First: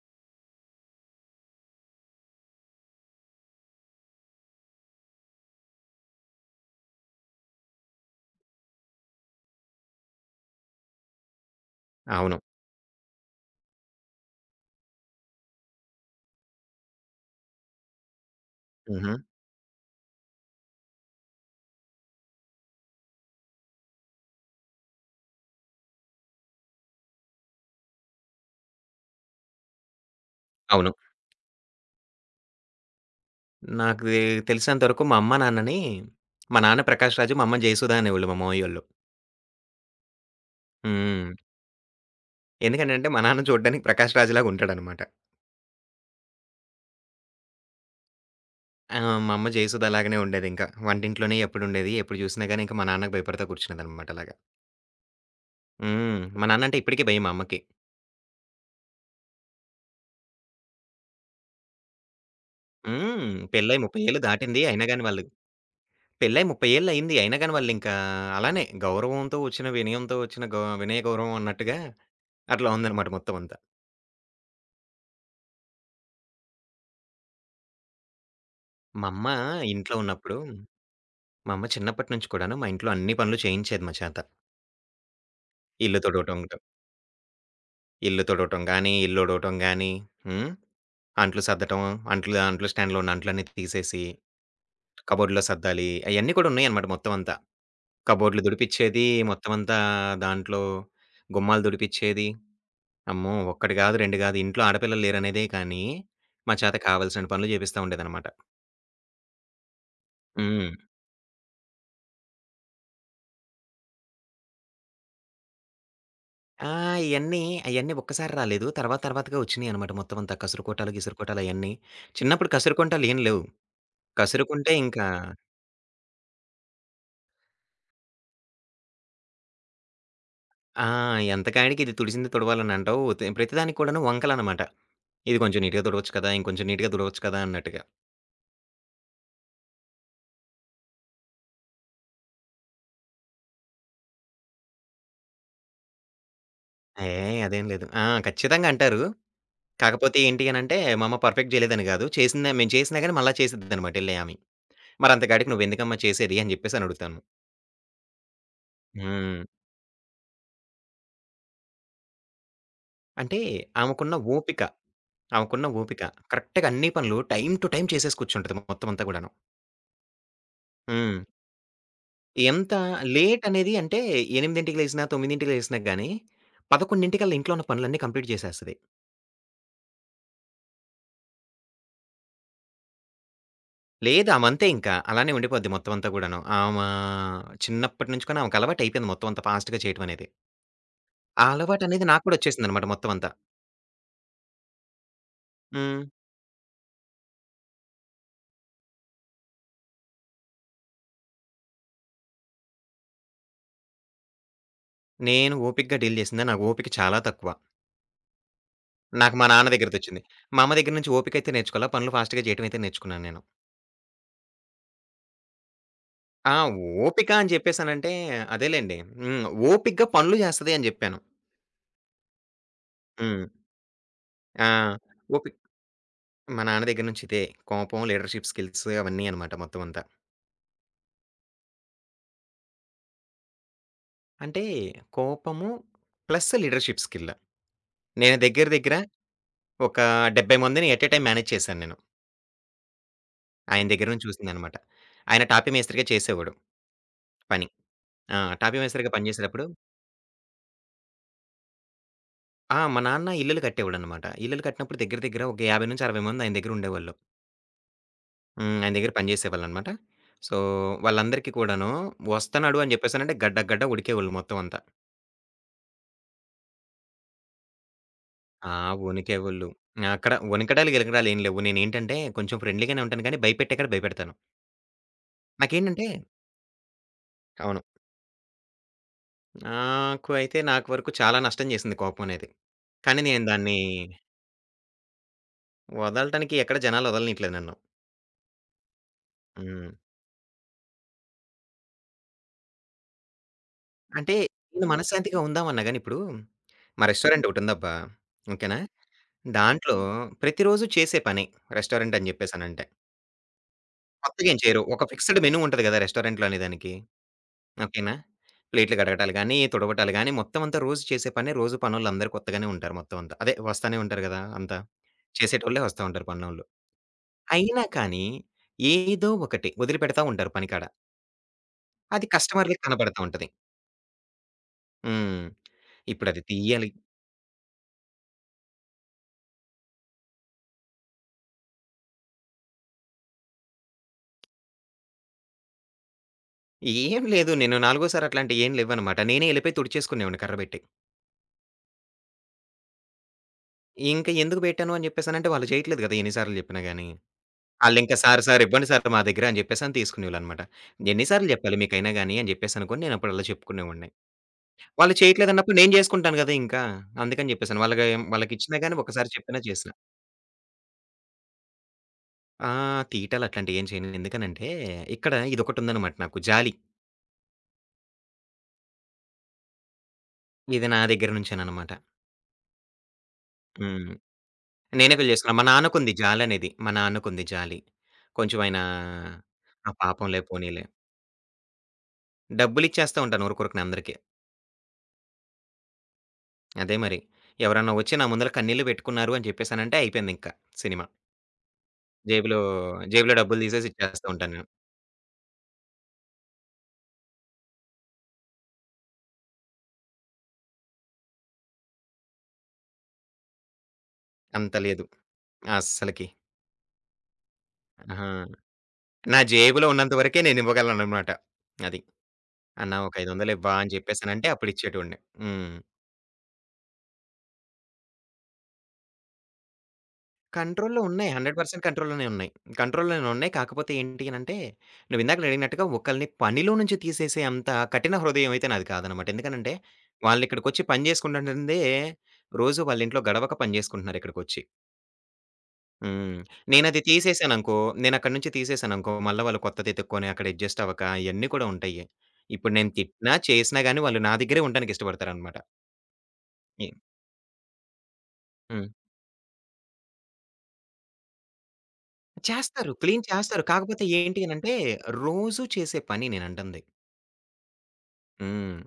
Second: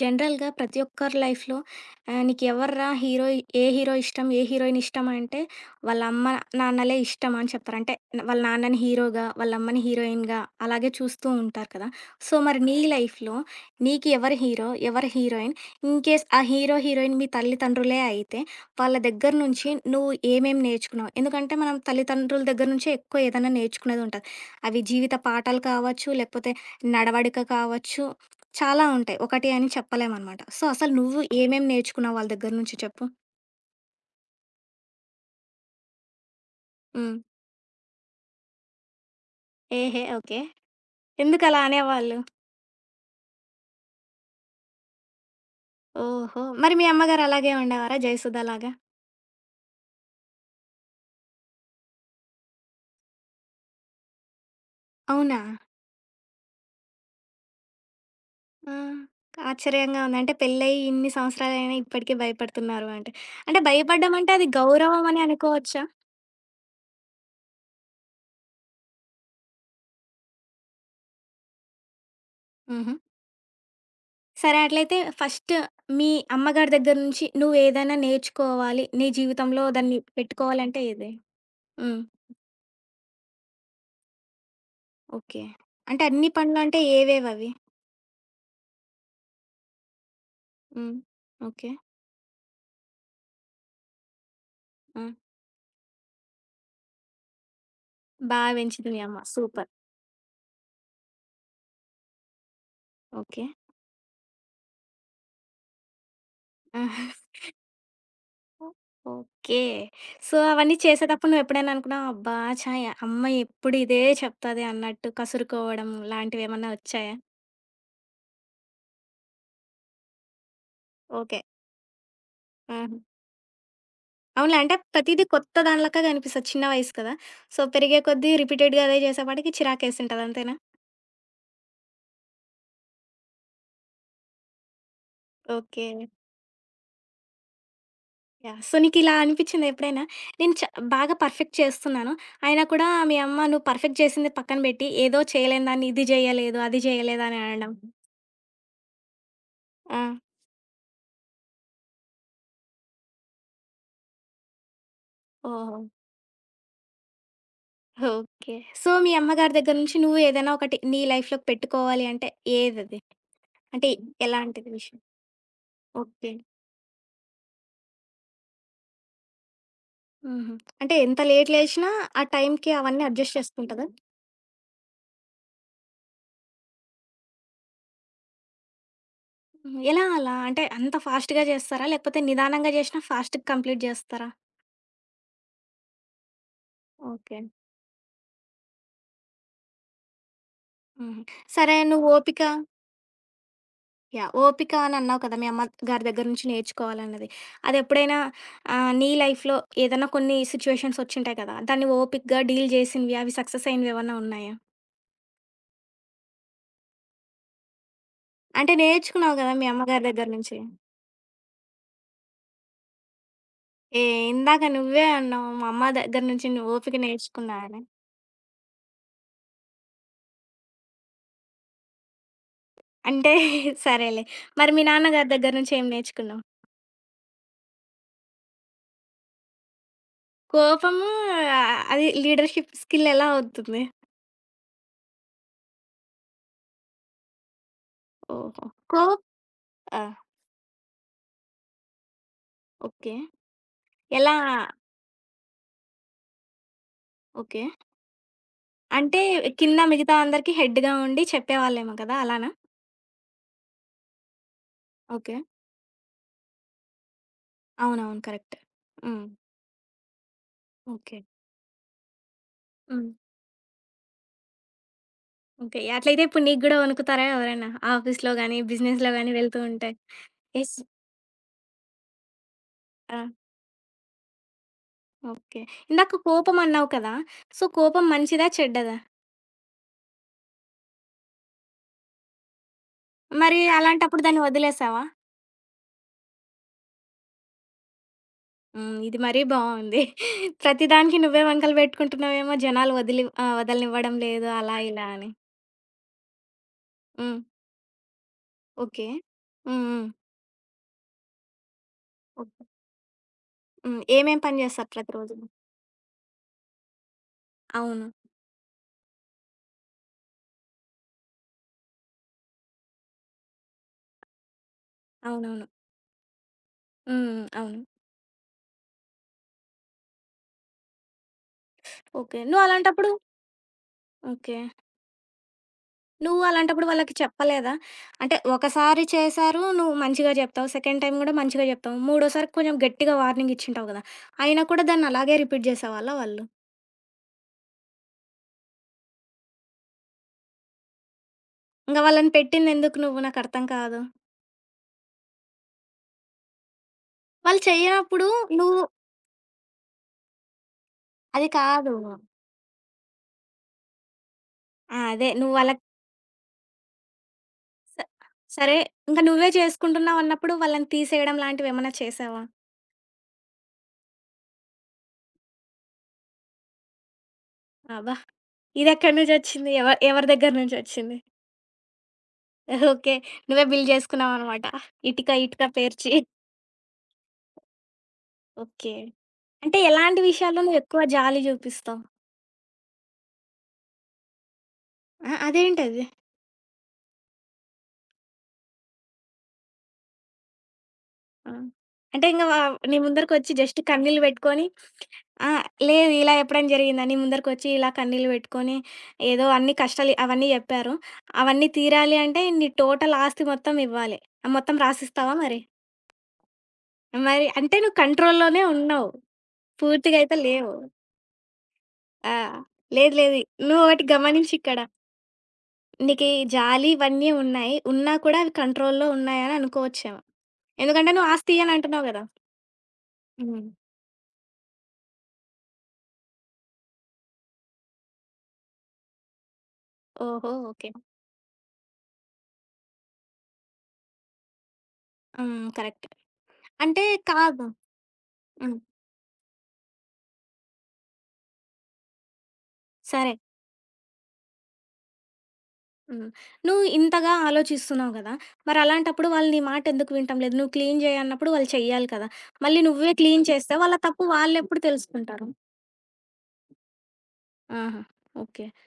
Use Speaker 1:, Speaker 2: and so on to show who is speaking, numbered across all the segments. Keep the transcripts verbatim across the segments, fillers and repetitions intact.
Speaker 1: జనరల్‌గా ప్రతి ఒక్కరి లైఫ్‌లో ఆహ్, నీకెవర్రా హీరో? ఏ హీరో ఇష్టం? ఏ హీరోయిన్ ఇష్టం? అంటే వాళ్ళ అమ్మ, నాన్నలే ఇష్టం అని చెప్తారు. అంటే వాళ్ళ నాన్నని హీరోగా, వాళ్ళ అమ్మని హీరోయిన్‌గా అలాగే చూస్తూ ఉంటారు కదా! సో,
Speaker 2: అవును.
Speaker 1: మరి నీ లైఫ్‌లో నీకు ఎవరు హీరో? ఎవరు హీరోయిన్? ఇన్‌కేస్ ఆ హీరో, హీరోయిన్ మీ తల్లిదండ్రులే అయితే వాళ్ళ
Speaker 2: హుహు.
Speaker 1: దగ్గర నుంచి నువ్వు ఏమేమి నేర్చుకున్నావు? ఎందుకంటే మనం తల్లిదండ్రుల దగ్గర నుంచే ఎక్కువ ఏదైనా నేర్చుకునేది ఉంటది. అవి జీవిత పాఠాలు కావచ్చు, లేకపోతే నడవడిక కావచ్చు, చాలా ఉంటాయి. ఒకటి అని చెప్పలేమనమాట. సో, అసలు
Speaker 2: అవును.
Speaker 1: నువ్వు ఏమేమి నేర్చుకున్నావు వాళ్ళ దగ్గర నుంచి చెప్పు?
Speaker 2: నాకు దె తెలిసినంత వరకు మా అమ్మ, నాన్నని మా నాన్న
Speaker 1: హ్మ్.
Speaker 2: 'ప్రకాష్ రాజు', మా అమ్మ 'జయసుధ' అనేవాళ్ళు మా మావయ్యోళ్ళు.
Speaker 1: ఏహే! ఓకే.
Speaker 2: హ్మ్.
Speaker 1: ఎందుకలా అనేవాళ్ళు?
Speaker 2: ఎందుకనంటే మా నాన్న చూడ్డానికి 'ప్రకాష్ రాజు' లాగా ఉంటాడనమాట.
Speaker 1: ఓహో! మరి మీ అమ్మగారు అలాగే ఉండేవారా? 'జయసుధ' లాగా?
Speaker 2: ఆ! మా అమ్మ 'జయసుధ' లాగానే ఉండేదింక. వంటింట్లోనే ఎప్పుడుండేది, ఎప్పుడు చూసినా గాని ఇంక మా నాన్నకి భయపడతా కూర్చునేదనమాట అలాగా.
Speaker 1: అవునా?
Speaker 2: హ్మ్. మా నాన్న అంటే ఇప్పటికి భయం మా అమ్మకి.
Speaker 1: ఆ! ఆశ్చర్యంగా ఉంది. అంటే పెళ్ళయి ఇన్ని సంవత్సరాలైనా ఇప్పటికి భయపడుతున్నారు అంటే.
Speaker 2: హ్మ్.
Speaker 1: అంటే
Speaker 2: పెళ్లై 30
Speaker 1: భయపడ్డం
Speaker 2: ఏళ్ళు
Speaker 1: అంటే అది
Speaker 2: దాటింది. అయినా గాని
Speaker 1: గౌరవం అని
Speaker 2: వాళ్ళు
Speaker 1: అనుకోవచ్చా?
Speaker 2: పెళ్లై ముప్పై ఏళ్లయింది. అయినా గాని వాళ్ళింకా అలానే గౌరవంతో వచ్చిన, వినయంతో వచ్చిన గౌ వినయ గౌరవం అన్నట్టుగా అట్లా
Speaker 1: హుహు.
Speaker 2: ఉందనమాట మొత్తం అంతా.
Speaker 1: సరే అట్లయితే ఫస్ట్ మీ అమ్మగారి దగ్గర నుంచి నువ్వేదైనా నేర్చుకోవాలి, నీ
Speaker 2: మా అమ్మ
Speaker 1: జీవితంలో
Speaker 2: ఇంట్లో
Speaker 1: దాన్ని
Speaker 2: ఉన్నప్పుడు,
Speaker 1: పెట్టుకోవాలంటే ఏది?
Speaker 2: మా అమ్మ
Speaker 1: హ్మ్.
Speaker 2: చిన్నప్పటి నుంచి కూడాను మా ఇంట్లో అన్ని పనులు చేయించేది మా చేత.
Speaker 1: ఓకే.
Speaker 2: ఇల్లు
Speaker 1: అంటే అన్ని
Speaker 2: తుడవటం
Speaker 1: పనులంటే ఏవేవవి?
Speaker 2: ఇల్లు తుడవటం గానీ, ఇల్లుడవటం గానీ, హ్మ్.
Speaker 1: హ్మ్.
Speaker 2: అంట్లు
Speaker 1: ఓకే.
Speaker 2: సర్దటం, అంట్లు అంట్లు స్టాండ్‌లో ఉన్న అంట్లన్నీ తీసేసి,
Speaker 1: ఆ!
Speaker 2: కబోర్డ్‌లో సర్దాలి. అయన్నీ కూడా ఉన్నాయన్నమాట మొత్తం అంతా.
Speaker 1: బా
Speaker 2: కబోర్డ్‌లు
Speaker 1: పెంచింది మీ
Speaker 2: దుడిపిచ్చేది,
Speaker 1: అమ్మ.
Speaker 2: మొత్తం
Speaker 1: సూపర్.
Speaker 2: అంతా దాంట్లో గుమ్మాలు దుడిపిచ్చేది. అమ్మో!
Speaker 1: ఓకే.
Speaker 2: ఒక్కటి కాదు, రెండు కాదు ఇంట్లో ఆడపిల్లలు లేరనేదే కానీ, మా చేత
Speaker 1: ఆ!
Speaker 2: కావాల్సిన పనులు చేపిస్తా ఉండేదన్నమాట.
Speaker 1: ఓకే. సో,
Speaker 2: హ్మ్.
Speaker 1: అవన్నీ చేసేటప్పుడు నువ్వెప్పుడైనా అనుకున్నావా? అబ్బా! ఛాయ అమ్మ ఎప్పుడు ఇదే చెప్తది అన్నట్టు కసురుకోవడం లాంటివేమన్నా
Speaker 2: ఆ!
Speaker 1: వచ్చాయా?
Speaker 2: ఇయన్నీ, అయన్నీ ఒక్కసారి రాలేదు. తర్వాత తర్వాతగా వచ్చినియనమాట మొత్తమంతా. కసురుకోటాలు,
Speaker 1: ఓకే.
Speaker 2: గిసురుకోటాలు అయన్నీ. చిన్నప్పుడు
Speaker 1: ఆహా!
Speaker 2: కసురుకుంటాలేం లేవు.
Speaker 1: అవునులే.
Speaker 2: కసురుకుంటే
Speaker 1: అంటే
Speaker 2: ఇంకా
Speaker 1: ప్రతీదీ కొత్త దానిలెక్క కనిపిస్తది. చిన్న వయసు కదా! సో, పెరిగే కొద్దీ రిపీటెడ్‌గా అదే చేసేపాటికి చిరాకేసింటది అంతేనా?
Speaker 2: ఆ! ఎంతకాడికి ఇది తుడిసింది తుడవాలనంటావు. తి ప్రతిదానికి కూడాను వంకలనమాట. ఇది కొంచెం నీట్‌గా
Speaker 1: ఓకే.
Speaker 2: తుడవచ్చు కదా! ఇంకొంచెం నీట్‌గా తుడవచ్చు కదా! అన్నట్టుగా.
Speaker 1: యాహ్! సో, నీకిలా అనిపిచ్చిందా ఎప్పుడైనా? నేను చ బాగా పర్ఫెక్ట్ చేస్తున్నాను. అయినా కూడా మీ అమ్మ నువ్వు పర్ఫెక్ట్ చేసింది పక్కన బెట్టి, ఏదో చేయలేని దాన్ని ఇది జేయలేదు, అది జేయలేదు అని
Speaker 2: ఏహ్! అదేం
Speaker 1: అనడం.
Speaker 2: లేదు. ఆ! ఖచ్చితంగా అంటారు.
Speaker 1: ఆ!
Speaker 2: కాకపోతే ఏంటి అనంటే, మా అమ్మ పర్ఫెక్ట్ జేయలేదని గాదు. చేసిందే మేము చేసినా గాని మళ్ళా చేసిద్దనమాట ఎళ్లి ఆమె. మరంతకాడికి
Speaker 1: ఓహో!
Speaker 2: నువ్వెందుకమ్మా చేసేది అని జెప్పేసనడుగుతాను.
Speaker 1: ఓకే. సో, మీ
Speaker 2: హ్మ్.
Speaker 1: అమ్మగారి దగ్గర నుంచి నువ్వు ఏదైనా ఒకటి నీ లైఫ్‌లోకి పెట్టుకోవాలి అంటే ఏదది?
Speaker 2: అంటే
Speaker 1: అంటే
Speaker 2: ఆమెకున్న ఓపిక.
Speaker 1: ఎలాంటిది విషయం?
Speaker 2: ఆమెకున్న ఓపిక.
Speaker 1: ఓకే.
Speaker 2: కరెక్ట్‌గా అన్ని పనులు టైమ్ టు టైమ్ చేసేసి కూర్చుంటది మొత్తం అంతా కూడాను.
Speaker 1: హుహు. అంటే
Speaker 2: హ్మ్.
Speaker 1: ఎంత లేట్ లేషినా ఆ టైంకి
Speaker 2: ఎంత
Speaker 1: అవన్నీ అడ్జస్ట్
Speaker 2: లేట్ అనేది
Speaker 1: చేసుకుంటదా?
Speaker 2: అంటే 8కి లేసినా, 9కి లేసినా గాని 11కల్లా ఇంట్లో ఉన్న పనులన్నీ కంప్లీట్ చేసేస్తది.
Speaker 1: హ్మ్. ఎలా అలా? అంటే అంత ఫాస్ట్‌గా జేస్తారా? లేకపోతే నిదానంగా జేషినా ఫాస్ట్‌గా కంప్లీట్
Speaker 2: లేదు
Speaker 1: జేస్తారా?
Speaker 2: ఆమంతే ఇంకా. అలానే ఉండిపోద్ది మొత్తం అంతా కూడాను. ఆమ
Speaker 1: ఓకే.
Speaker 2: చిన్నప్పటి నుంచి కూడా ఆమెకు అలవాటయిపోయింది మొత్తం అంతా ఫాస్ట్‌గా చేయటం అనేది.
Speaker 1: హుహు.
Speaker 2: ఆ
Speaker 1: సరే
Speaker 2: అలవాటనేది
Speaker 1: నువ్వు
Speaker 2: నాకు కూడా
Speaker 1: ఓపిక
Speaker 2: వచ్చేసిందనమాట మొత్తం అంతా.
Speaker 1: యాహ్! ఓపిక అని అన్నావు కదా! మీ అమ్మ
Speaker 2: హ్మ్.
Speaker 1: గారి దగ్గర నుంచి నేర్చుకోవాలన్నది. అది ఎప్పుడైనా ఆహ్, నీ లైఫ్‌లో ఏదన్నా కొన్ని సిట్యుయేషన్స్ వచ్చుంటాయి కదా! దాన్ని ఓపికగా డీల్ చేసినవి, అవి సక్సెస్ అయినవేమన్నా ఉన్నాయా?
Speaker 2: నేను ఓపికగా డీల్ చేసిందా? నాకు ఓపిక చాలా తక్కువ.
Speaker 1: అంటే నేర్చుకున్నావు
Speaker 2: నాకు మా
Speaker 1: కదా! మీ
Speaker 2: నాన్న దగ్గర
Speaker 1: అమ్మగారి
Speaker 2: తెచ్చింది.
Speaker 1: దగ్గర నుంచి.
Speaker 2: మా అమ్మ దగ్గర నుంచి ఓపికైతే నేర్చుకోలా. పనులు ఫాస్ట్‌గా చేయటం అయితే నేర్చుకున్నాను నేను.
Speaker 1: ఏ ఇందాక నువ్వే అన్నావు. మా అమ్మ దగ్గర నుంచి
Speaker 2: ఆ!
Speaker 1: నేను ఓపిక
Speaker 2: ఓపిక అని
Speaker 1: నేర్చుకున్నా అని.
Speaker 2: చెప్పేసనంటే అదేలెండి. హ్మ్. ఓపికగా పనులు జేస్తది అని జెప్పాను.
Speaker 1: అంటే
Speaker 2: హ్మ్.
Speaker 1: సరేలే.
Speaker 2: ఆ!
Speaker 1: మరి మీ నాన్నగారి
Speaker 2: ఓపి
Speaker 1: దగ్గర నుంచి ఏం నేర్చుకున్నావు?
Speaker 2: మా నాన్న దగ్గర నుంచి ఇదే కోపం, లీడర్‌షిప్ స్కిల్స్ అవన్నీ అనమాట మొత్తం అంతా.
Speaker 1: కోపము? ఆహ్, అది లీడర్‌షిప్ స్కిల్ ఎలా అవుతుంది?
Speaker 2: అంటే కోపము ప్లస్ లీడర్‌షిప్ స్కిల్. నేను
Speaker 1: ఓహో!
Speaker 2: దగ్గర దగ్గర
Speaker 1: కోప్
Speaker 2: ఒక
Speaker 1: ఆ!
Speaker 2: డెబ్బై మందిని ఎట్ ఎ టైమ్ మేనేజ్ చేశాను నేను.
Speaker 1: ఓకే.
Speaker 2: ఆయన దగ్గర నుంచి
Speaker 1: ఎలా?
Speaker 2: చూసిందనమాట. ఆయన టాపీ మేస్త్రిగా చేసేవాడు
Speaker 1: ఓకే.
Speaker 2: పని. ఆ! టాపీ మేస్త్రిగా
Speaker 1: అంటే
Speaker 2: పని జేసేటప్పుడు
Speaker 1: కింద మిగతా అందరికి హెడ్‌గా ఉండి చెప్పేవాళ్ళేమో కదా! అలానా?
Speaker 2: ఆ! మా నాన్న ఇల్లులు కట్టేవాడనమాట. ఇల్లులు కట్టినప్పుడు దగ్గర
Speaker 1: ఓకే.
Speaker 2: దగ్గర ఒక యాభై అరవై మంది ఆయన దగ్గర ఉండేవాళ్ళు.
Speaker 1: అవునవును. కరెక్ట్.
Speaker 2: హ్మ్. ఆయన దగ్గర
Speaker 1: హ్మ్.
Speaker 2: పని జేసేవాళ్ళనమాట. So,
Speaker 1: okay.
Speaker 2: వాళ్ళందరికీ కూడాను వస్తన్నాడు అని
Speaker 1: హ్మ్.
Speaker 2: జెప్పేసనంటే గడ్డ గడ్డ ఉడికేవోళ్ళు మొత్తం అంతా.
Speaker 1: ఓకే. అట్లయితే ఇప్పుడు నీకు గూడా వణుకుతారా ఎవరైనా? ఆఫీస్‌లో గాని,
Speaker 2: ఆ!
Speaker 1: బిజినెస్‌లో గాని వెళ్తూ
Speaker 2: వొణికేవోళ్ళు.
Speaker 1: ఉంటే?
Speaker 2: అక్కడ
Speaker 1: యెస్.
Speaker 2: వొణకడాలు, గిలకడాలు ఏం లేవు. నేనేంటంటే కొంచెం ఫ్రెండ్లీగానే
Speaker 1: ఆ!
Speaker 2: ఉంటాను గానీ, భయపెట్టే కాడ భయపెడతాను.
Speaker 1: ఓకే.
Speaker 2: నాకేంటంటే
Speaker 1: ఇందాక కోపం అన్నావు కదా! సో,
Speaker 2: అవును.
Speaker 1: కోపం మంచిదా? చెడ్డదా?
Speaker 2: నాకు అయితే నాకు వరకు చాలా నష్టం జేసింది కోపం అనేది. కానీ నేను
Speaker 1: మరి
Speaker 2: దాన్ని
Speaker 1: అలాంటప్పుడు దాన్ని వదిలేసావా?
Speaker 2: వదలటానికి ఎక్కడ జనాలు వదలనీయట్లేదు నన్ను.
Speaker 1: హ్మ్. ఇది మరీ
Speaker 2: హ్మ్.
Speaker 1: బావుంది. ప్రతి దానికి నువ్వే వంకలు పెట్టుకుంటున్నావేమో జనాలు వదిలి ఆహ్, వదలనివ్వడం
Speaker 2: అంటే
Speaker 1: లేదు అలా
Speaker 2: నేను
Speaker 1: ఇలా అని.
Speaker 2: మనశ్శాంతిగా ఉందామన్నా గాని ఇప్పుడు మా
Speaker 1: హ్మ్.
Speaker 2: రెస్టారెంట్ ఒకటుందబ్బా! ఓకేనా?
Speaker 1: ఓకే. హ్మ్.
Speaker 2: దాంట్లో
Speaker 1: హ్మ్.
Speaker 2: ప్రతిరోజు చేసే పనే రెస్టారెంట్ అని
Speaker 1: ఓకే.
Speaker 2: జెప్పేసనంటే.
Speaker 1: హ్మ్. ఏమేం
Speaker 2: కొత్తగా ఏం
Speaker 1: పని
Speaker 2: చేయరు.
Speaker 1: జేస్తారు
Speaker 2: ఒక
Speaker 1: ప్రతిరోజు?
Speaker 2: ఫిక్స్‌డ్ మెనూ ఉంటది గదా! రెస్టారెంట్‌లో అనే దానికి.
Speaker 1: అవును.
Speaker 2: ఓకేనా? ప్లేట్లు కడగటాలు గాని, తుడవటాలు గాని మొత్తం అంతా రోజు చేసే పనే. రోజు పనోళ్ళందరూ కొత్తగానే ఉంటారు మొత్తం అంతా. అదే వస్తానే ఉంటారు గదా! అంతా.
Speaker 1: అవునవును.
Speaker 2: చేసేటోళ్ళే వస్తా ఉంటారు పనోళ్ళు.
Speaker 1: హ్మ్. అవును.
Speaker 2: అయినా కానీ ఏదో ఒకటి వదిలిపెడతా ఉంటారు పని కాడ. అది
Speaker 1: ఓకే.
Speaker 2: కస్టమర్‌లకి
Speaker 1: నువ్వలాంటప్పుడు
Speaker 2: కనపడతా ఉంటది.
Speaker 1: ఓకే.
Speaker 2: హ్మ్.
Speaker 1: నువ్వు
Speaker 2: ఇప్పుడది
Speaker 1: అలాంటప్పుడు
Speaker 2: తీయాలి.
Speaker 1: వాళ్ళకి చెప్పలేదా? అంటే ఒకసారి చేశారు, నువ్వు మంచిగా జెప్తావు. సెకండ్ టైమ్ గూడా మంచిగా జెప్తావు. మూడోసారి కొంచెం గట్టిగా వార్నింగ్ ఇచ్చింటావు గదా! అయినా కూడా దాన్ని అలాగే రిపీట్ జేసేవాళ్ళా వాళ్ళు?
Speaker 2: ఏం లేదు. నేను నాలుగోసారి అట్లాంటియి ఏం లెవ్వనమాట. నేనే ఎళ్ళిపోయి తుడిచేసుకునేవాడిని కర్ర బెట్టి.
Speaker 1: ఇంగ వాళ్ళని పెట్టిందెందుకు నువ్వు నాకర్థం కాదు.
Speaker 2: ఇంక ఎందుకు బెట్టాను అని జెప్పేసనంటే వాళ్ళు చేయట్లేదు గదా! ఎన్ని సార్లు జెప్పినా గాని.
Speaker 1: వాళ్ళు
Speaker 2: ఆళ్ళింకా
Speaker 1: చెయ్యనప్పుడు
Speaker 2: "సార్ సార్
Speaker 1: నువ్వు
Speaker 2: ఇవ్వండి సార్ మా దగ్గర" అని చెప్పేసని తీసుకునేవాళ్ళనమాట. ఎన్ని
Speaker 1: అది
Speaker 2: సార్లు చెప్పాలి
Speaker 1: కాదు.
Speaker 2: మీకైనా గాని అని చెప్పేసనుకోని నేనప్పుడు అలా చెప్పుకునేవాడిని.
Speaker 1: ఆ!
Speaker 2: వాళ్ళు
Speaker 1: అదే. నువ్వు
Speaker 2: చేయట్లేదన్నప్పుడు
Speaker 1: వాళ్ళకి
Speaker 2: నేను జేసుకుంటాను గదా! ఇంకా. అందుకని చెప్పేసని
Speaker 1: స
Speaker 2: వాళ్ళకి
Speaker 1: సరే
Speaker 2: వాళ్ళకిచ్చినా గాని
Speaker 1: ఇంక
Speaker 2: ఒకసారి
Speaker 1: నువ్వే
Speaker 2: చెప్పినా చేసినా.
Speaker 1: చేసుకుంటున్నావన్నప్పుడు వాళ్ళని తీసేయడం లాంటివేమన్నా చేశావా?
Speaker 2: ఆ! తీయటాలు అట్లాంటియేం చేయను. ఎందుకనంటే ఇక్కడ ఇదొకటుందనమాట నాకు జాలి.
Speaker 1: అబ్బా! ఇదెక్కడి నుంచొచ్చింది? ఎవ ఎవరి దగ్గర
Speaker 2: ఇది నా
Speaker 1: నుంచొచ్చింది?
Speaker 2: దగ్గర నుంచేననమాట.
Speaker 1: ఓకే. నువ్వే బిల్డ్
Speaker 2: హ్మ్.
Speaker 1: జేసుకున్నావనమాట.
Speaker 2: నేనే
Speaker 1: ఇటుక,
Speaker 2: పెళ్లి చేసుకున్నా.
Speaker 1: ఇటుక
Speaker 2: మా
Speaker 1: పేర్చి.
Speaker 2: నాన్నకుంది జాలనేది. మా నాన్నకుంది జాలి. కొంచెం ఆయన
Speaker 1: ఓకే. అంటే
Speaker 2: ఆ!
Speaker 1: ఎలాంటి
Speaker 2: పాపంలే
Speaker 1: విషయాల్లో
Speaker 2: పోనీలే.
Speaker 1: నువ్వెక్కువ జాలి జూపిస్తావు?
Speaker 2: డబ్బులిచ్చేస్తా ఉంటాను ఉరుకురుకన అందరికి.
Speaker 1: ఆ! అదేంటది?
Speaker 2: అదే మరి. ఎవరన్నా వచ్చి నా ముందల కన్నీళ్లు పెట్టుకున్నారు అని చెప్పేసనంటే అయిపోయిందింక సినిమా.
Speaker 1: ఆ! అంటే ఇంగ వ
Speaker 2: జేబులో,
Speaker 1: నీ
Speaker 2: జేబులో
Speaker 1: ముందరకొచ్చి
Speaker 2: డబ్బులు
Speaker 1: జస్ట్
Speaker 2: తీసేసి
Speaker 1: కన్నీళ్ళు
Speaker 2: ఇచ్చేస్తూ ఉంటాను
Speaker 1: బెట్టుకొని
Speaker 2: నేను.
Speaker 1: ఆ! లేదు ఇలా ఎప్పుడైనా జరిగిందా? నీ ముందరకొచ్చి ఇలా కన్నీళ్ళు బెట్టుకొని ఏదో అన్ని కష్టాలు అవన్నీ జెప్పారు. అవన్నీ తీరాలి అంటే నీ టోటల్ ఆస్తి మొత్తం ఇవ్వాలి. ఆ
Speaker 2: అంత
Speaker 1: మొత్తం
Speaker 2: లేదు
Speaker 1: రాసిస్తావా మరి?
Speaker 2: అస్సలకి.
Speaker 1: మరి అంటే నువ్వు
Speaker 2: ఆహా!
Speaker 1: కంట్రోల్‌లోనే ఉన్నావు.
Speaker 2: నా జేబులో ఉన్నంత
Speaker 1: పూర్తిగా అయితే
Speaker 2: వరకే
Speaker 1: లేవు.
Speaker 2: నేనివ్వగలననమాట. అది.
Speaker 1: ఆ!
Speaker 2: "అన్నా
Speaker 1: లేదు
Speaker 2: ఒక
Speaker 1: లేదు.
Speaker 2: ఐదు వందలు ఇవ్వా" అని
Speaker 1: నువ్వొకటి
Speaker 2: చెప్పేసనంటే
Speaker 1: గమనించిక్కడ.
Speaker 2: అప్పుడిచ్చేటోడిని. హ్మ్.
Speaker 1: నీకీ జాలి ఇవన్నీ ఉన్నాయి. ఉన్నా కూడా అవి కంట్రోల్‌లో ఉన్నాయని అనుకోవచ్చేమో.
Speaker 2: కంట్రోల్‌లో
Speaker 1: ఎందుకంటే నువ్వు
Speaker 2: ఉన్నాయి.
Speaker 1: ఆస్తి
Speaker 2: వంద శాతం
Speaker 1: ఇయ్యనంటున్నావు గదా!
Speaker 2: కంట్రోల్‌లోనే ఉన్నాయి. కంట్రోల్‌లోనే ఉన్నాయి.
Speaker 1: హ్మ్.
Speaker 2: కాకపోతే ఏంటి అనంటే, నువ్వు ఇందాకడ అడిగినట్టుగా ఒకళ్ళని పనిలో నుంచి తీసేసే అంత కఠిన హృదయం అయితే నాది కాదనమాట. ఎందుకనంటే,
Speaker 1: ఓహో!
Speaker 2: వాళ్ళిక్కడికొచ్చి
Speaker 1: ఓకే.
Speaker 2: పని చేసుకుంటుంటుందే రోజు వాళ్ళ ఇంట్లో గడవక పని చేసుకుంటున్నారు ఇక్కడికొచ్చి.
Speaker 1: హ్మ్. కరెక్ట్.
Speaker 2: హ్మ్. నేనది
Speaker 1: అంటే కాదు.
Speaker 2: తీసేసాననుకో, నేనక్కడి నుంచి
Speaker 1: హ్మ్.
Speaker 2: తీసేసాననుకో, మళ్ళా వాళ్ళు కొత్తది ఎతుక్కొని అక్కడ అడ్జస్ట్ అవ్వక ఇయన్నీ కూడా ఉంటాయి. ఇప్పుడు నేను
Speaker 1: సరే.
Speaker 2: తిట్టినా, చేసినా గాని వాళ్ళు నా దగ్గరే ఉండడానికి ఇష్టపడతారనమాట.
Speaker 1: హ్మ్. నువ్వు
Speaker 2: ఎ
Speaker 1: ఇంతగా ఆలోచిస్తున్నావు గదా!
Speaker 2: హ్మ్.
Speaker 1: మరలాంటప్పుడు వాళ్ళు నీ మాటెందుకు వింటం లేదు? నువ్వు క్లీన్ జెయ్యి అన్నప్పుడు వాళ్ళు చెయ్యాలి కదా! మళ్ళీ
Speaker 2: చేస్తారు.
Speaker 1: నువ్వే
Speaker 2: క్లీన్
Speaker 1: క్లీన్
Speaker 2: చేస్తారు.
Speaker 1: చేస్తే వాళ్ళ
Speaker 2: కాకపోతే
Speaker 1: తప్పు
Speaker 2: ఏంటి అనంటే,
Speaker 1: వాళ్ళెప్పుడు తెలుసుకుంటారు?
Speaker 2: రోజు చేసే పని నేనంటుంది.
Speaker 1: ఆహా! ఓకే.
Speaker 2: హ్మ్.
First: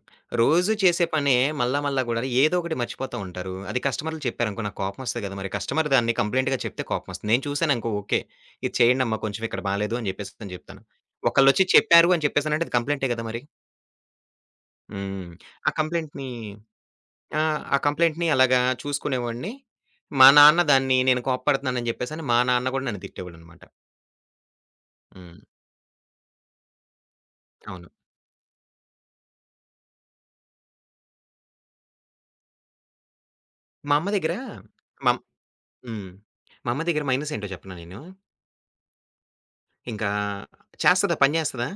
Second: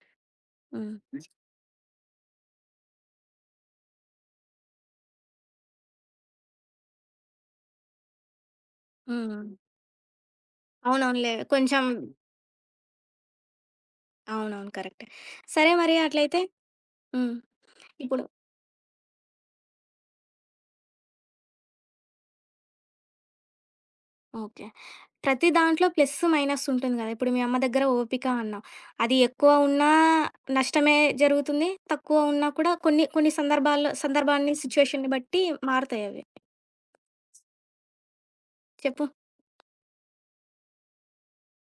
Speaker 2: రోజు
Speaker 1: హ్మ్.
Speaker 2: చేసే పనే మళ్ళా మళ్ళా గూడా ఏదో ఒకటి మర్చిపోతా ఉంటారు. అది కస్టమర్‌లు చెప్పారనుకో నాకు కోపమొస్తది గదా! మరి కస్టమర్ దాన్ని కంప్లెయింట్‌గా చెప్తే కోపమొస్తుంది. నేను చూసాననుకో ఓకే. ఇది చేయండమ్మా
Speaker 1: హ్మ్.
Speaker 2: కొంచెం ఇక్కడ బాలేదు అని జెప్పేసి నేను జెప్తాను.
Speaker 1: అవునవునులే.
Speaker 2: ఒకళ్ళొచ్చి
Speaker 1: కొంచెం
Speaker 2: చెప్పారు అని చెప్పేసనంటే అది కంప్లెయింటే గదా! మరి.
Speaker 1: అవునవును. కరెక్టే.
Speaker 2: హ్మ్. ఆ
Speaker 1: సరే మరి
Speaker 2: కంప్లెయింట్‌ని
Speaker 1: అట్లయితే హ్మ్.
Speaker 2: ఆ! ఆ
Speaker 1: ఇప్పుడు
Speaker 2: కంప్లెయింట్‌ని అలాగా చూసుకునేవాడిని. మా నాన్న దాన్ని నేను కోప్పడుతున్నానని జెప్పేసని మా నాన్న గూడా నన్ను తిట్టేవాడనమాట.
Speaker 1: ఓకే.
Speaker 2: హ్మ్.
Speaker 1: ప్రతి దాంట్లో ప్లస్, మైనస్ ఉంటుంది గదా! ఇప్పుడు మీ అమ్మ దగ్గర
Speaker 2: అవును.
Speaker 1: ఓపిక అన్నావు. అది ఎక్కువ ఉన్నా నష్టమే జరుగుతుంది. తక్కువ ఉన్నా కూడా కొన్ని కొన్ని సందర్భాల్లో
Speaker 2: మా అమ్మ దగ్గర
Speaker 1: సందర్భాన్ని, సిచ్యుయేషన్‌ని
Speaker 2: మం
Speaker 1: బట్టి మారతాయి
Speaker 2: హ్మ్.
Speaker 1: అవి.
Speaker 2: మా అమ్మ దగ్గర మైనస్ ఏంటో చెప్పనా నేను?
Speaker 1: చెప్పు?
Speaker 2: ఇంకా చేస్తదా? పని జేస్తదా?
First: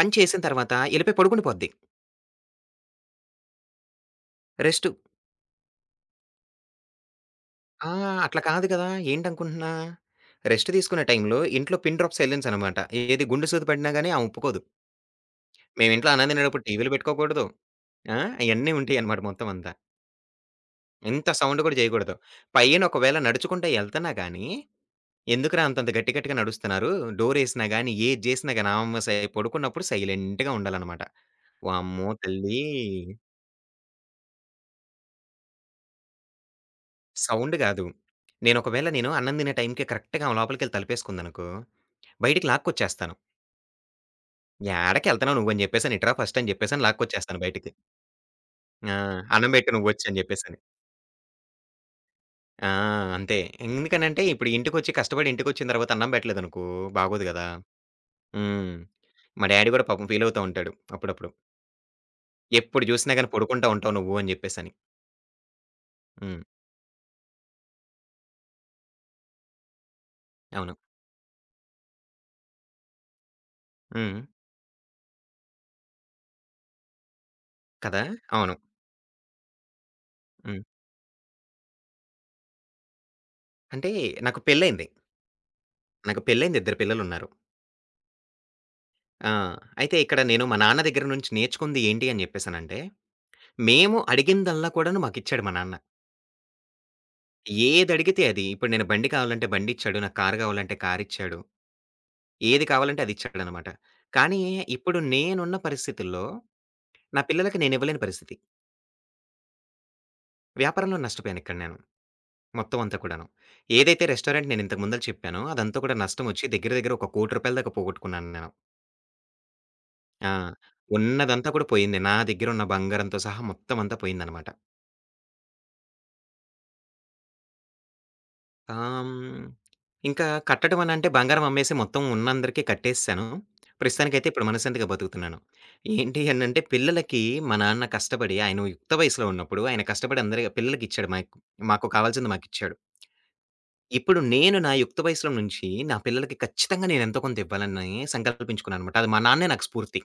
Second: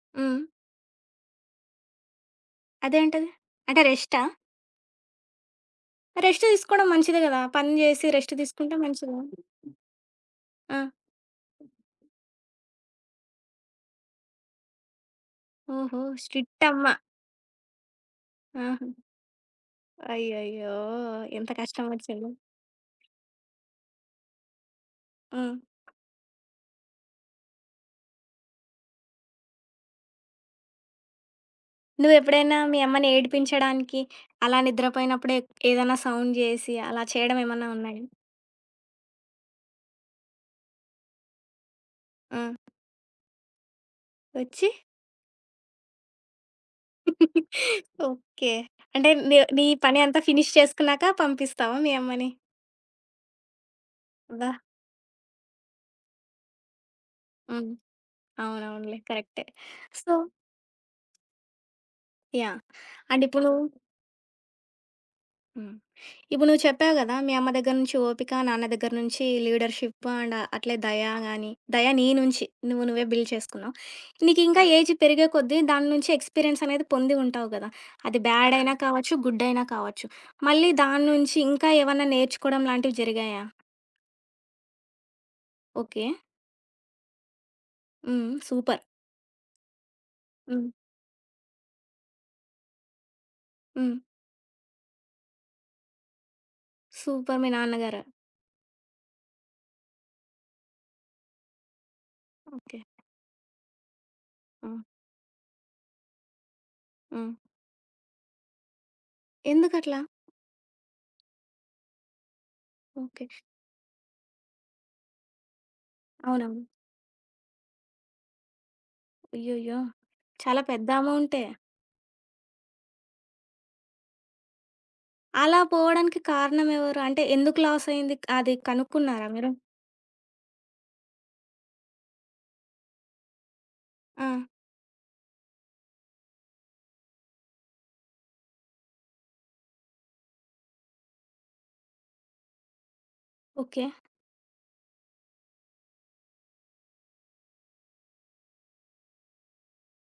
Speaker 2: పని
Speaker 1: హ్మ్.
Speaker 2: చేసిన తర్వాత ఎళ్ళిపోయి పడుకుండి పోద్ది.
Speaker 1: అదేంటది? అంటే రెస్టా?
Speaker 2: రెస్టు.
Speaker 1: రెస్ట్ తీసుకోవడం మంచిదే గదా! పని
Speaker 2: ఆ!
Speaker 1: జేసి రెస్ట్
Speaker 2: అట్లా కాదు
Speaker 1: తీసుకుంటే
Speaker 2: కదా!
Speaker 1: మంచిది.
Speaker 2: ఏంటనుకుంటున్నా? రెస్ట్
Speaker 1: ఆ!
Speaker 2: తీసుకునే టైంలో ఇంట్లో పిన్ డ్రాప్ సైలెన్స్ అనమాట. ఏది గుండు సూది పడినా గాని ఆమె ఒప్పుకోదు. మేము
Speaker 1: ఓహో!
Speaker 2: ఇంట్లో అన్నం తినేటప్పుడు
Speaker 1: స్ట్రిక్ట్
Speaker 2: టీవీలు
Speaker 1: అమ్మ.
Speaker 2: పెట్టుకోకూడదు. ఆ! అయన్నీ
Speaker 1: ఆహా!
Speaker 2: ఉంటాయన్నమాట మొత్తం అంతా.
Speaker 1: అయ్యయ్యో!
Speaker 2: ఇంత
Speaker 1: ఎంత
Speaker 2: సౌండ్ కూడా
Speaker 1: కష్టం
Speaker 2: చేయకూడదు.
Speaker 1: వచ్చిందో.
Speaker 2: పైన ఒకవేళ నడుచుకుంటా ఎళ్తన్నా గాని,
Speaker 1: హ్మ్.
Speaker 2: "ఎందుకురా అంతంత గట్టి గట్టిగా నడుస్తున్నారు? డోరేసినా గాని, ఏది చేసినా గాని" ఆమె సై పడుకున్నప్పుడు సైలెంట్‌గా ఉండాలన్నమాట. వామ్మో
Speaker 1: నువ్వెప్పుడైనా
Speaker 2: తల్లీ!
Speaker 1: మీ అమ్మని ఏడిపించడానికి, అలా నిద్రపోయినప్పుడే ఏదైనా సౌండ్ జేసి, అలా చేయడం
Speaker 2: సౌండ్
Speaker 1: ఏమన్నా
Speaker 2: గాదు.
Speaker 1: ఉన్నాయా?
Speaker 2: నేనొకవేళ నేను అన్నం తినే టైంకి కరెక్ట్‌గా ఆమె లోపలికెళ్ళి తలుపేసుకుందనుకో,
Speaker 1: ఆ!
Speaker 2: బయటికి లాక్కొచ్చేస్తాను.
Speaker 1: వచ్చి
Speaker 2: "యాడకెళ్తన్నావు నువ్వని చెప్పేసని, ఇటురా ఫస్ట్" అని చెప్పేసని లాక్కొచ్చేస్తాను బయటికి.
Speaker 1: ఓకే.
Speaker 2: ఆ!
Speaker 1: అంటే నీ
Speaker 2: "అన్నం
Speaker 1: నీ
Speaker 2: పెట్టు
Speaker 1: పని
Speaker 2: నువ్వొచ్చి" అని
Speaker 1: అంతా ఫినిష్
Speaker 2: చెప్పేసని.
Speaker 1: చేసుకున్నాక పంపిస్తావా మీ అమ్మని?
Speaker 2: ఆ! అంతే. ఎందుకనంటే,
Speaker 1: అబ్బా!
Speaker 2: ఇప్పుడు ఇంటికొచ్చి కష్టపడి ఇంటికొచ్చిన తర్వాత అన్నం పెట్టలేదనుకో బాగోదు గదా!
Speaker 1: హ్మ్.
Speaker 2: హ్మ్.
Speaker 1: అవునవునులే. కరెక్టే.
Speaker 2: మా డ్యాడీ గూడా పాపం
Speaker 1: సో
Speaker 2: ఫీలవుతా ఉంటాడు అప్పుడప్పుడు.
Speaker 1: యాహ్!
Speaker 2: "ఎప్పుడు జూసినా
Speaker 1: అండ్
Speaker 2: గాని
Speaker 1: ఇప్పుడు
Speaker 2: పడుకుంటా ఉంటావు నువ్వు" అని చెప్పేసని.
Speaker 1: హ్మ్.
Speaker 2: హ్మ్.
Speaker 1: ఇప్పుడు నువ్వు చెప్పావు గదా! మీ అమ్మ దగ్గర నుంచి ఓపిక, నాన్న దగ్గర నుంచి లీడర్‌షిప్ అండ్ అట్లే
Speaker 2: అవును.
Speaker 1: దయ గాని, దయ నీ నుంచి నువ్వు నువ్వే బిల్డ్ చేసుకున్నావు.
Speaker 2: హ్మ్.
Speaker 1: నీకింకా ఏజ్ పెరిగే కొద్దీ దాని నుంచి ఎక్స్‌పీరియన్స్ అనేది పొంది ఉంటావు గదా!
Speaker 2: కదా!
Speaker 1: అది
Speaker 2: అవును.
Speaker 1: బ్యాడ్ అయినా కావచ్చు, గుడ్ అయినా కావచ్చు.
Speaker 2: హ్మ్.
Speaker 1: మళ్ళీ దాని నుంచి ఇంకా ఏమన్నా నేర్చుకోవడం లాంటివి జరిగాయా?
Speaker 2: అంటే నాకు పెళ్లయింది.
Speaker 1: ఓకే.
Speaker 2: నాకు పెళ్లయింది. ఇద్దరు పిల్లలున్నారు.
Speaker 1: హ్మ్. సూపర్.
Speaker 2: ఆ! అయితే ఇక్కడ నేను మా
Speaker 1: హ్మ్.
Speaker 2: నాన్న దగ్గర నుంచి నేర్చుకుంది ఏంటి అని జెప్పేసనంటే,
Speaker 1: హ్మ్.
Speaker 2: మేము అడిగిందల్లా కూడాను మాకిచ్చాడు మా నాన్న.
Speaker 1: సూపర్ మీ నాన్నగారు.
Speaker 2: ఏదడిగితే అది. ఇప్పుడు నేను బండి కావాలంటే బండిచ్చాడు. నాకు కారు గావాలంటే కారిచ్చాడు. ఏది
Speaker 1: ఓకే.
Speaker 2: కావాలంటే అదిచ్చాడనమాట. కానీ
Speaker 1: హ్మ్.
Speaker 2: ఇప్పుడు నేనున్న పరిస్థితుల్లో నా
Speaker 1: హ్మ్.
Speaker 2: పిల్లలకి నేనివ్వలేని పరిస్థితి.
Speaker 1: ఎందుకట్లా?
Speaker 2: వ్యాపారంలో నష్టపోయానిక్కడ నేను. మొత్తం అంతా కూడాను.
Speaker 1: ఓకే.
Speaker 2: ఏదైతే రెస్టారెంట్ నేనింతకు ముందల చెప్పానో అదంతా కూడా నష్టమొచ్చి
Speaker 1: అవునవును.
Speaker 2: దగ్గర దగ్గర ఒక రూ. 1,00,00,000 దాకా పోగొట్టుకున్నాను నేను.
Speaker 1: అయ్యయ్యో!
Speaker 2: ఆ!
Speaker 1: చాలా పెద్ద అమౌంటే.
Speaker 2: ఉన్నదంతా కూడా పోయింది. నా దగ్గరున్న బంగారంతో సహా మొత్తం అంతా పోయిందనమాట.
Speaker 1: అలా పోవడానికి కారణం ఎవరు? అంటే ఎందుకు లాస్ అయింది? అది
Speaker 2: ఆ!
Speaker 1: కనుక్కున్నారా
Speaker 2: హ్మ్.
Speaker 1: మీరు?
Speaker 2: ఇంకా కట్టడం అనంటే బంగారం అమ్మేసి మొత్తం ఉన్నందరికీ కట్టేసేసాను.
Speaker 1: ఆ!
Speaker 2: ప్రస్తుతానికైతే ఇప్పుడు మనశ్శాంతిగా బతుకుతున్నాను. ఏంటి అనంటే పిల్లలకి మా నాన్న కష్టపడి ఆయన యుక్త వయసులో ఉన్నప్పుడు ఆయన కష్టపడి అందరి పిల్లలకిచ్చాడు. మాకు మాకు కావాల్సింది మాకిచ్చాడు.
Speaker 1: ఓకే.
Speaker 2: ఇప్పుడు నేను నా యుక్త వయసులో నుంచి నా పిల్లలకి ఖచ్చితంగా నేను ఎంతో కొంత ఇవ్వాలని సంకల్పించుకున్నాననమాట. అది మా నాన్నే నాకు స్ఫూర్తి.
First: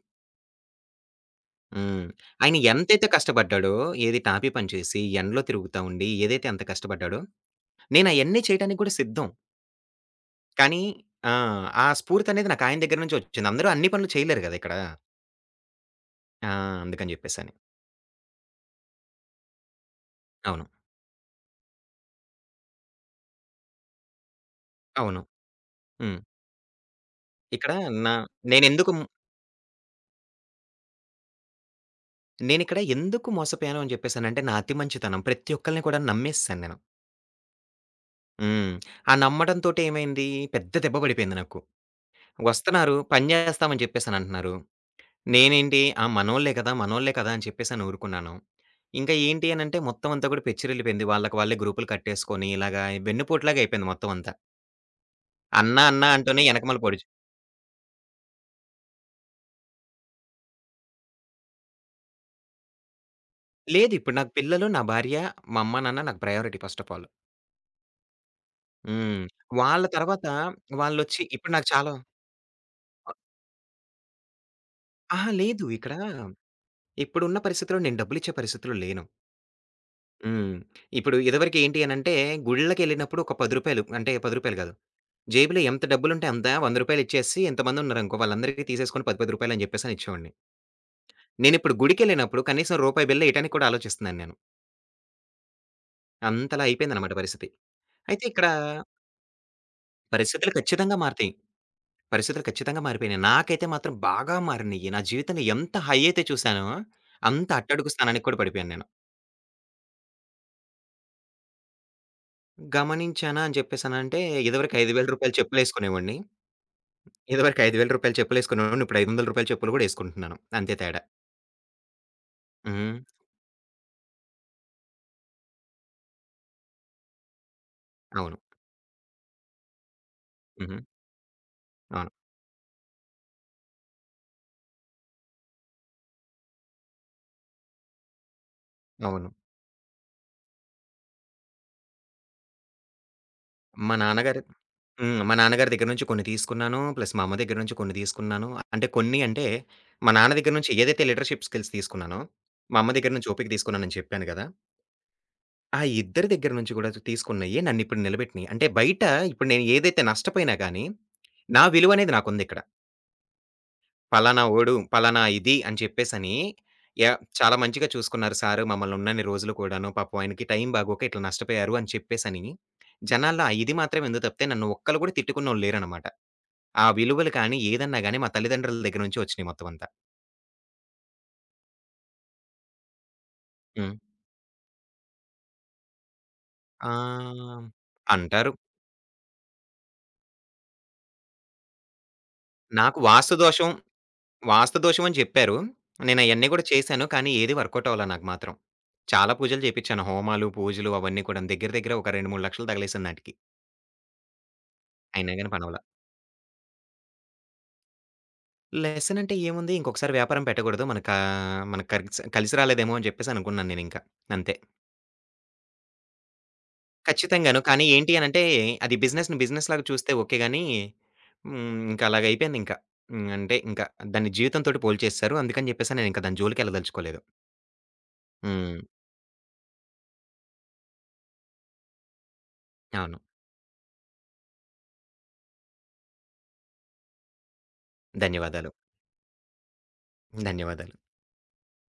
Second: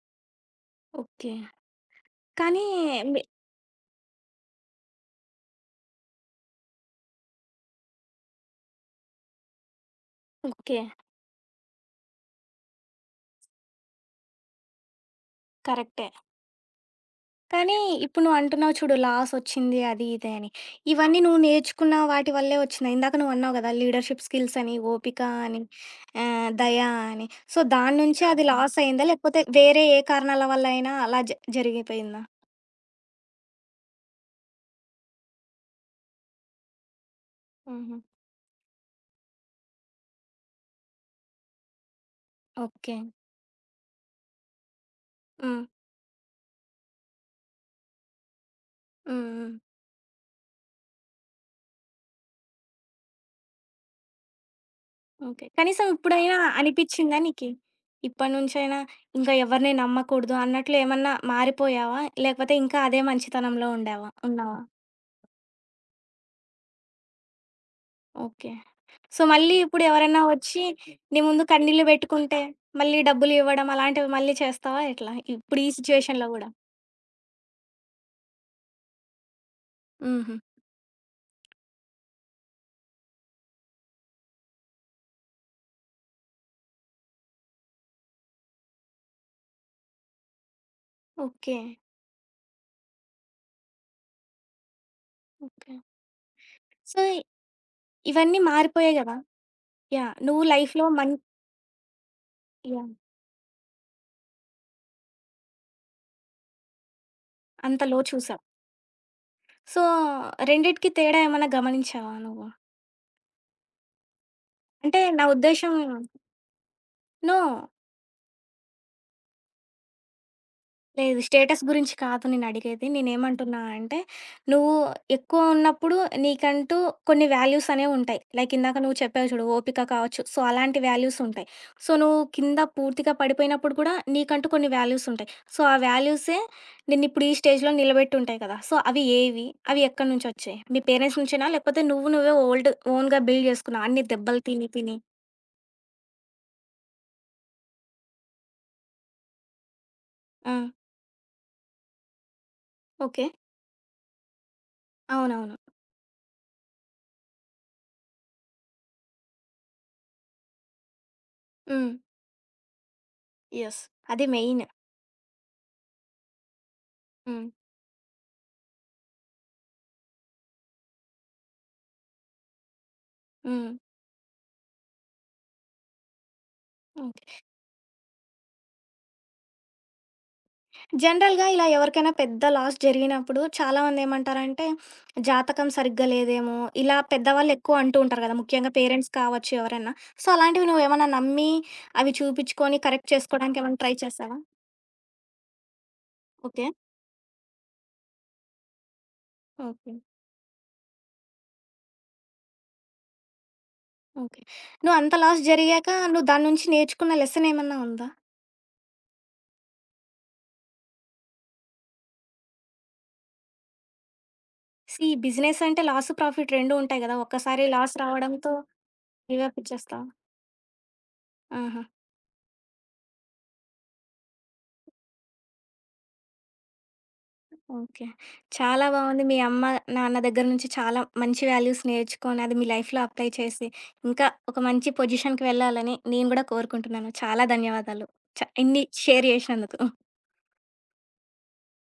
Speaker 1: ఓకే.
Speaker 2: హ్మ్. ఆయన
Speaker 1: కానీ
Speaker 2: ఎంతైతే
Speaker 1: మీ
Speaker 2: కష్టపడ్డాడో ఏది టాపీ పని చేసి ఎండలో తిరుగుతా ఉండి ఏదైతే అంత కష్టపడ్డాడో, నేను అయన్నీ చేయడానికి కూడా సిద్ధం.
Speaker 1: ఓకే.
Speaker 2: కానీ ఆ! ఆ స్ఫూర్తనేది నాకు ఆయన దగ్గర నుంచే వచ్చింది. అందరూ అన్ని పనులు చేయలేరు గదా! ఇక్కడ.
Speaker 1: కరెక్టే.
Speaker 2: ఆ! అందుకని జెప్పేసని.
Speaker 1: కానీ ఇప్పుడు నువ్వు అంటున్నావు చూడు లాస్ వచ్చింది అది ఇది అని.
Speaker 2: అవును.
Speaker 1: ఇవన్నీ నువ్వు నేర్చుకున్న వాటి వల్లే వచ్చినాయి. ఇందాక నువ్వు అన్నావు కదా! లీడర్‌షిప్ స్కిల్స్ అని, ఓపిక
Speaker 2: అవును.
Speaker 1: అని,
Speaker 2: హ్మ్.
Speaker 1: ఆహ్, దయ అని. సో,
Speaker 2: ఇక్కడ
Speaker 1: దాని
Speaker 2: నా
Speaker 1: నుంచి అది లాస్
Speaker 2: నేనెందుకు
Speaker 1: అయిందా? లేకపోతే వేరే ఏ కారణాల వల్ల అయినా అలా జ జరిగిపోయిందా?
Speaker 2: నేనిక్కడ ఎందుకు మోసపోయాను అని జెప్పేసనంటే, నా అతి మంచితనం. ప్రతి ఒక్కళ్ళని కూడా నమ్మేసేసాను నేను.
Speaker 1: హుహు.
Speaker 2: హ్మ్. ఆ నమ్మడంతోటి ఏమైంది, పెద్ద దెబ్బ పడిపోయింది నాకు.
Speaker 1: ఓకే.
Speaker 2: వస్తున్నారు, పని జేస్తామని జెప్పేసనంటున్నారు.
Speaker 1: హ్మ్.
Speaker 2: నేనేంటి ఆ! మనోళ్ళే కదా! మనోళ్ళే కదా! అని చెప్పేసని ఊరుకున్నాను. ఇంకా
Speaker 1: హ్మ్.
Speaker 2: ఏంటి
Speaker 1: హ్మ్.
Speaker 2: అనంటే, మొత్తం అంతా కూడా పెచ్చిరెల్లిపోయింది. వాళ్ళకి వాళ్ళే గ్రూపులు కట్టేసుకొని ఇలాగా వెన్నుపోటులాగా అయిపోయింది మొత్తం అంతా.
Speaker 1: ఓకే.
Speaker 2: అన్న,
Speaker 1: కనీసం
Speaker 2: అన్న
Speaker 1: ఇప్పుడైనా
Speaker 2: అంటూనే ఎనకమాల పొడిచి
Speaker 1: అనిపిచ్చిందా నీకి? ఇప్పటి నుంచైనా ఇంకా ఎవరిని నమ్మకూడదు అన్నట్లు ఏమన్నా మారిపోయావా? లేకపోతే ఇంకా అదే మంచితనంలో
Speaker 2: లేదు
Speaker 1: ఉండావా?
Speaker 2: ఇప్పుడు నాకు
Speaker 1: ఉన్నావా?
Speaker 2: పిల్లలు, నా భార్య, మా అమ్మ, నాన్న నాకు priority first of all.
Speaker 1: Okay. So,
Speaker 2: హ్మ్.
Speaker 1: మళ్ళీ ఇప్పుడు
Speaker 2: వాళ్ళ
Speaker 1: ఎవరైనా
Speaker 2: తర్వాత
Speaker 1: వచ్చి నీ
Speaker 2: వాళ్ళొచ్చి
Speaker 1: ముందు
Speaker 2: ఇప్పుడు నాకు
Speaker 1: కన్నీళ్లు
Speaker 2: చాలా
Speaker 1: పెట్టుకుంటే, మళ్ళీ డబ్బులు ఇవ్వడం అలాంటివి మళ్ళీ చేస్తావా ఎట్లా?
Speaker 2: అహా!
Speaker 1: ఇప్పుడు
Speaker 2: లేదు
Speaker 1: ఈ
Speaker 2: ఇక్కడ
Speaker 1: సిట్యుయేషన్‌లో గూడా?
Speaker 2: ఇప్పుడున్న పరిస్థితిలో నేను డబ్బులిచ్చే పరిస్థితిలో లేను.
Speaker 1: హుహు.
Speaker 2: హ్మ్. ఇప్పుడు ఇదివరకు ఏంటి అనంటే గుళ్ళకెళ్ళినప్పుడు ఒక రూ. పది అంటే రూ. పది కాదు. జేబులో ఎంత డబ్బులుంటే అంత రూ. వంద ఇచ్చేసి ఎంతమంది ఉన్నారనుకో వాళ్ళందరికీ తీసేసుకొని రూ. పది, పది అని చెప్పేసి ఇచ్చేవాడిని.
Speaker 1: ఓకే.
Speaker 2: నేనిప్పుడు గుడికెళ్ళినప్పుడు కనీసం రూపాయి బిల్ల ఇయటానికి కూడా ఆలోచిస్తున్నాను నేను.
Speaker 1: ఓకే.
Speaker 2: అంతలా
Speaker 1: సో,
Speaker 2: అయిపోయిందనమాట పరిస్థితి. అయితే
Speaker 1: ఇవన్నీ
Speaker 2: ఇక్కడ
Speaker 1: మారిపోయాయి గదా! యాహ్! నువ్వు
Speaker 2: పరిస్థితులు
Speaker 1: లైఫ్‌లో
Speaker 2: ఖచ్చితంగా
Speaker 1: మన్
Speaker 2: మారతాయి. పరిస్థితులు ఖచ్చితంగా
Speaker 1: యాహ్!
Speaker 2: మారిపోయినాయి. నాకైతే మాత్రం బాగా మారినియి. నా జీవితంలో ఎంత హై అయితే చూసానో, అంత
Speaker 1: అంత
Speaker 2: అట్టడుగు
Speaker 1: లో
Speaker 2: స్థానానికి కూడా
Speaker 1: చూసావు.
Speaker 2: పడిపోయాను నేను.
Speaker 1: సో, రెండిటికి తేడా ఏమన్నా గమనించావా నువ్వు?
Speaker 2: గమనించానా అని చెప్పేసనంటే, ఇదివరకు రూ.
Speaker 1: అంటే
Speaker 2: 5,000
Speaker 1: నా ఉద్దేశ్యం
Speaker 2: చెప్పులేసుకునేవాడిని.
Speaker 1: నో.
Speaker 2: ఇదివరకు రూ. ఐదు వేలు చెప్పులేసుకునేవాడిని. ఇప్పుడు రూ. ఐదు వందలు చెప్పులు కూడా ఏసుకుంటున్నాను. అంతే తేడా.
Speaker 1: లేదు. స్టేటస్ గురించి కాదు నేనడిగేది.
Speaker 2: హ్మ్.
Speaker 1: నేనేమంటున్నా అంటే, నువ్వు ఎక్కువ ఉన్నప్పుడు నీకంటూ కొన్ని వాల్యూస్ అనేవుంటాయి.
Speaker 2: అవును.
Speaker 1: లైక్ ఇందాక నువ్వు చెప్పావు చూడు, ఓపిక కావచ్చు. సో,
Speaker 2: హుహు.
Speaker 1: అలాంటి వాల్యూసుంటాయి. సో,
Speaker 2: అవును.
Speaker 1: నువ్వు కింద పూర్తిగా పడిపోయినప్పుడు కూడా నీకంటూ కొన్ని వాల్యూసుంటాయి. సో, ఆ వాల్యూసే నిన్నిప్పుడు ఈ స్టేజ్‌లో నిలబెట్టుంటాయి కదా! సో, అవి
Speaker 2: అవును.
Speaker 1: ఏవి? అవి ఎక్కడి నుంచొచ్చాయి? మీ పేరెంట్స్ నుంచేనా? లేకపోతే నువ్వు నువ్వే ఓల్డ్ ఓన్‌గా బిల్డ్ చేసుకున్నావా?
Speaker 2: మా
Speaker 1: అన్ని దెబ్బలు
Speaker 2: నాన్నగారు
Speaker 1: తిని తిని.
Speaker 2: హ్మ్. మా నాన్నగారి దగ్గర నుంచి కొన్ని తీసుకున్నాను. ప్లస్ మా అమ్మ దగ్గర నుంచి కొన్ని తీసుకున్నాను. అంటే కొన్ని అంటే, మా నాన్న
Speaker 1: ఆ!
Speaker 2: దగ్గర నుంచి ఏదైతే లీడర్‌షిప్ స్కిల్స్ తీసుకున్నానో, మా అమ్మ దగ్గర
Speaker 1: ఓకే.
Speaker 2: నుంచి ఓపిక తీసుకున్నానని చెప్పాను కదా!
Speaker 1: అవునవును.
Speaker 2: ఆ ఇద్దరి దగ్గర నుంచి గూడా చు తీసుకున్నయి నన్నిప్పుడు నిలబెట్టినియి. అంటే బయట ఇప్పుడు నేను ఏదైతే నష్టపోయినా గానీ, నా
Speaker 1: హ్మ్.
Speaker 2: విలువనేది నాకుందిక్కడ.
Speaker 1: యెస్. అది
Speaker 2: పలానా
Speaker 1: మెయిన్.
Speaker 2: ఓడు, పలానా ఇది అని చెప్పేసని య
Speaker 1: హ్మ్.
Speaker 2: చాలా మంచిగా చూసుకున్నారు సారు మమ్మల్నున్నన్ని రోజులు కూడాను. పాపం ఆయనకి టైం బాగోక ఇట్లా నష్టపోయారు అని చెప్పేసని, జనాల్లో ఆ
Speaker 1: హ్మ్.
Speaker 2: ఇది మాత్రమే ఉంది తప్పితే నన్ను ఒక్కళ్ళు గూడా తిట్టుకున్నోళ్ళు లేరనమాట. ఆ విలువలు
Speaker 1: ఓకే.
Speaker 2: కానీ, ఏదన్నా గానీ మా తల్లిదండ్రుల దగ్గర నుంచి ఒచ్చినియి మొత్తం అంతా.
Speaker 1: జనరల్‌గా ఇలా ఎవరికైనా పెద్ద లాస్ జరిగినప్పుడు
Speaker 2: హ్మ్.
Speaker 1: చాలామందేమంటారంటే, జాతకం సరిగ్గా లేదేమో, ఇలా
Speaker 2: ఆహ్,
Speaker 1: పెద్దవాళ్ళెక్కువ అంటూ ఉంటారు గదా!
Speaker 2: అంటారు.
Speaker 1: ముఖ్యంగా పేరెంట్స్ కావచ్చు ఎవరైనా. సో, అలాంటివి నువ్వేమన్నా నమ్మి, అవి చూపిచ్చుకొని
Speaker 2: నాకు
Speaker 1: కరెక్ట్
Speaker 2: వాస్తు దోషం
Speaker 1: చేసుకోవడానికేమన్నా ట్రై చేశావా?
Speaker 2: వాస్తు దోషం అని చెప్పారు. నేనయన్నీ గూడా
Speaker 1: ఓకే.
Speaker 2: చేశాను. కానీ ఏది వర్కౌట్ అవ్వలా నాకు మాత్రం. చాలా పూజలు
Speaker 1: ఓకే.
Speaker 2: చేపిచ్చాను. హోమాలు, పూజలు అవన్నీ కూడాను. దగ్గర దగ్గర ఒక రెండు, మూడు లక్షలు తగిలేసింది నాటికి.
Speaker 1: ఓకే. నువ్వు అంత
Speaker 2: అయినా
Speaker 1: లాస్
Speaker 2: గాని పనవ్వల.
Speaker 1: జరిగాక నువ్వు దాని నుంచి నేర్చుకున్న లెసనేమన్నా ఉందా?
Speaker 2: లెసన్ అంటే ఏముంది ఇంకొకసారి వ్యాపారం పెట్టకూడదు. మనకా మన కలిసి కలిసి రాలేదేమో అని చెప్పేసి అనుకున్నాను నేనింకా. అంతే.
Speaker 1: సీ ఈ బిజినెస్ అంటే లాస్, ప్రాఫిట్ రెండు ఉంటాయి గదా!
Speaker 2: ఖచ్చితంగాను.
Speaker 1: ఒక్కసారి
Speaker 2: కానీ
Speaker 1: లాస్
Speaker 2: ఏంటి అనంటే
Speaker 1: రావడంతో
Speaker 2: అది బిజినెస్‌ని
Speaker 1: గివ్ అప్
Speaker 2: బిజినెస్ లాగా
Speaker 1: ఇచ్చేస్తావా?
Speaker 2: చూస్తే ఓకే గానీ హ్మ్.
Speaker 1: ఆహా!
Speaker 2: ఇంక అలాగయిపోయిందింక. హ్మ్. అంటే ఇంక దాన్ని జీవితంతోటి పోల్చేసేశారు. అందుకని చెప్పేసి నేనింక దాని జోలికెళ్ళదలుచుకోలేదు.
Speaker 1: ఓకే.
Speaker 2: హ్మ్.
Speaker 1: చాలా బావుంది. మీ అమ్మ, నాన్న దగ్గర నుంచి చాలా మంచి వాల్యూస్ నేర్చుకొని, అది మీ లైఫ్‌లో
Speaker 2: అవును.
Speaker 1: అప్లై చేసి, ఇంకా ఒక మంచి పొజిషన్‌కి వెళ్ళాలని నేను గూడా కోరుకుంటున్నాను. చాలా ధన్యవాదాలు. చ
Speaker 2: ధన్యవాదాలు.
Speaker 1: ఇన్ని షేర్ జేసినందుకు.
Speaker 2: ధన్యవాదాలు.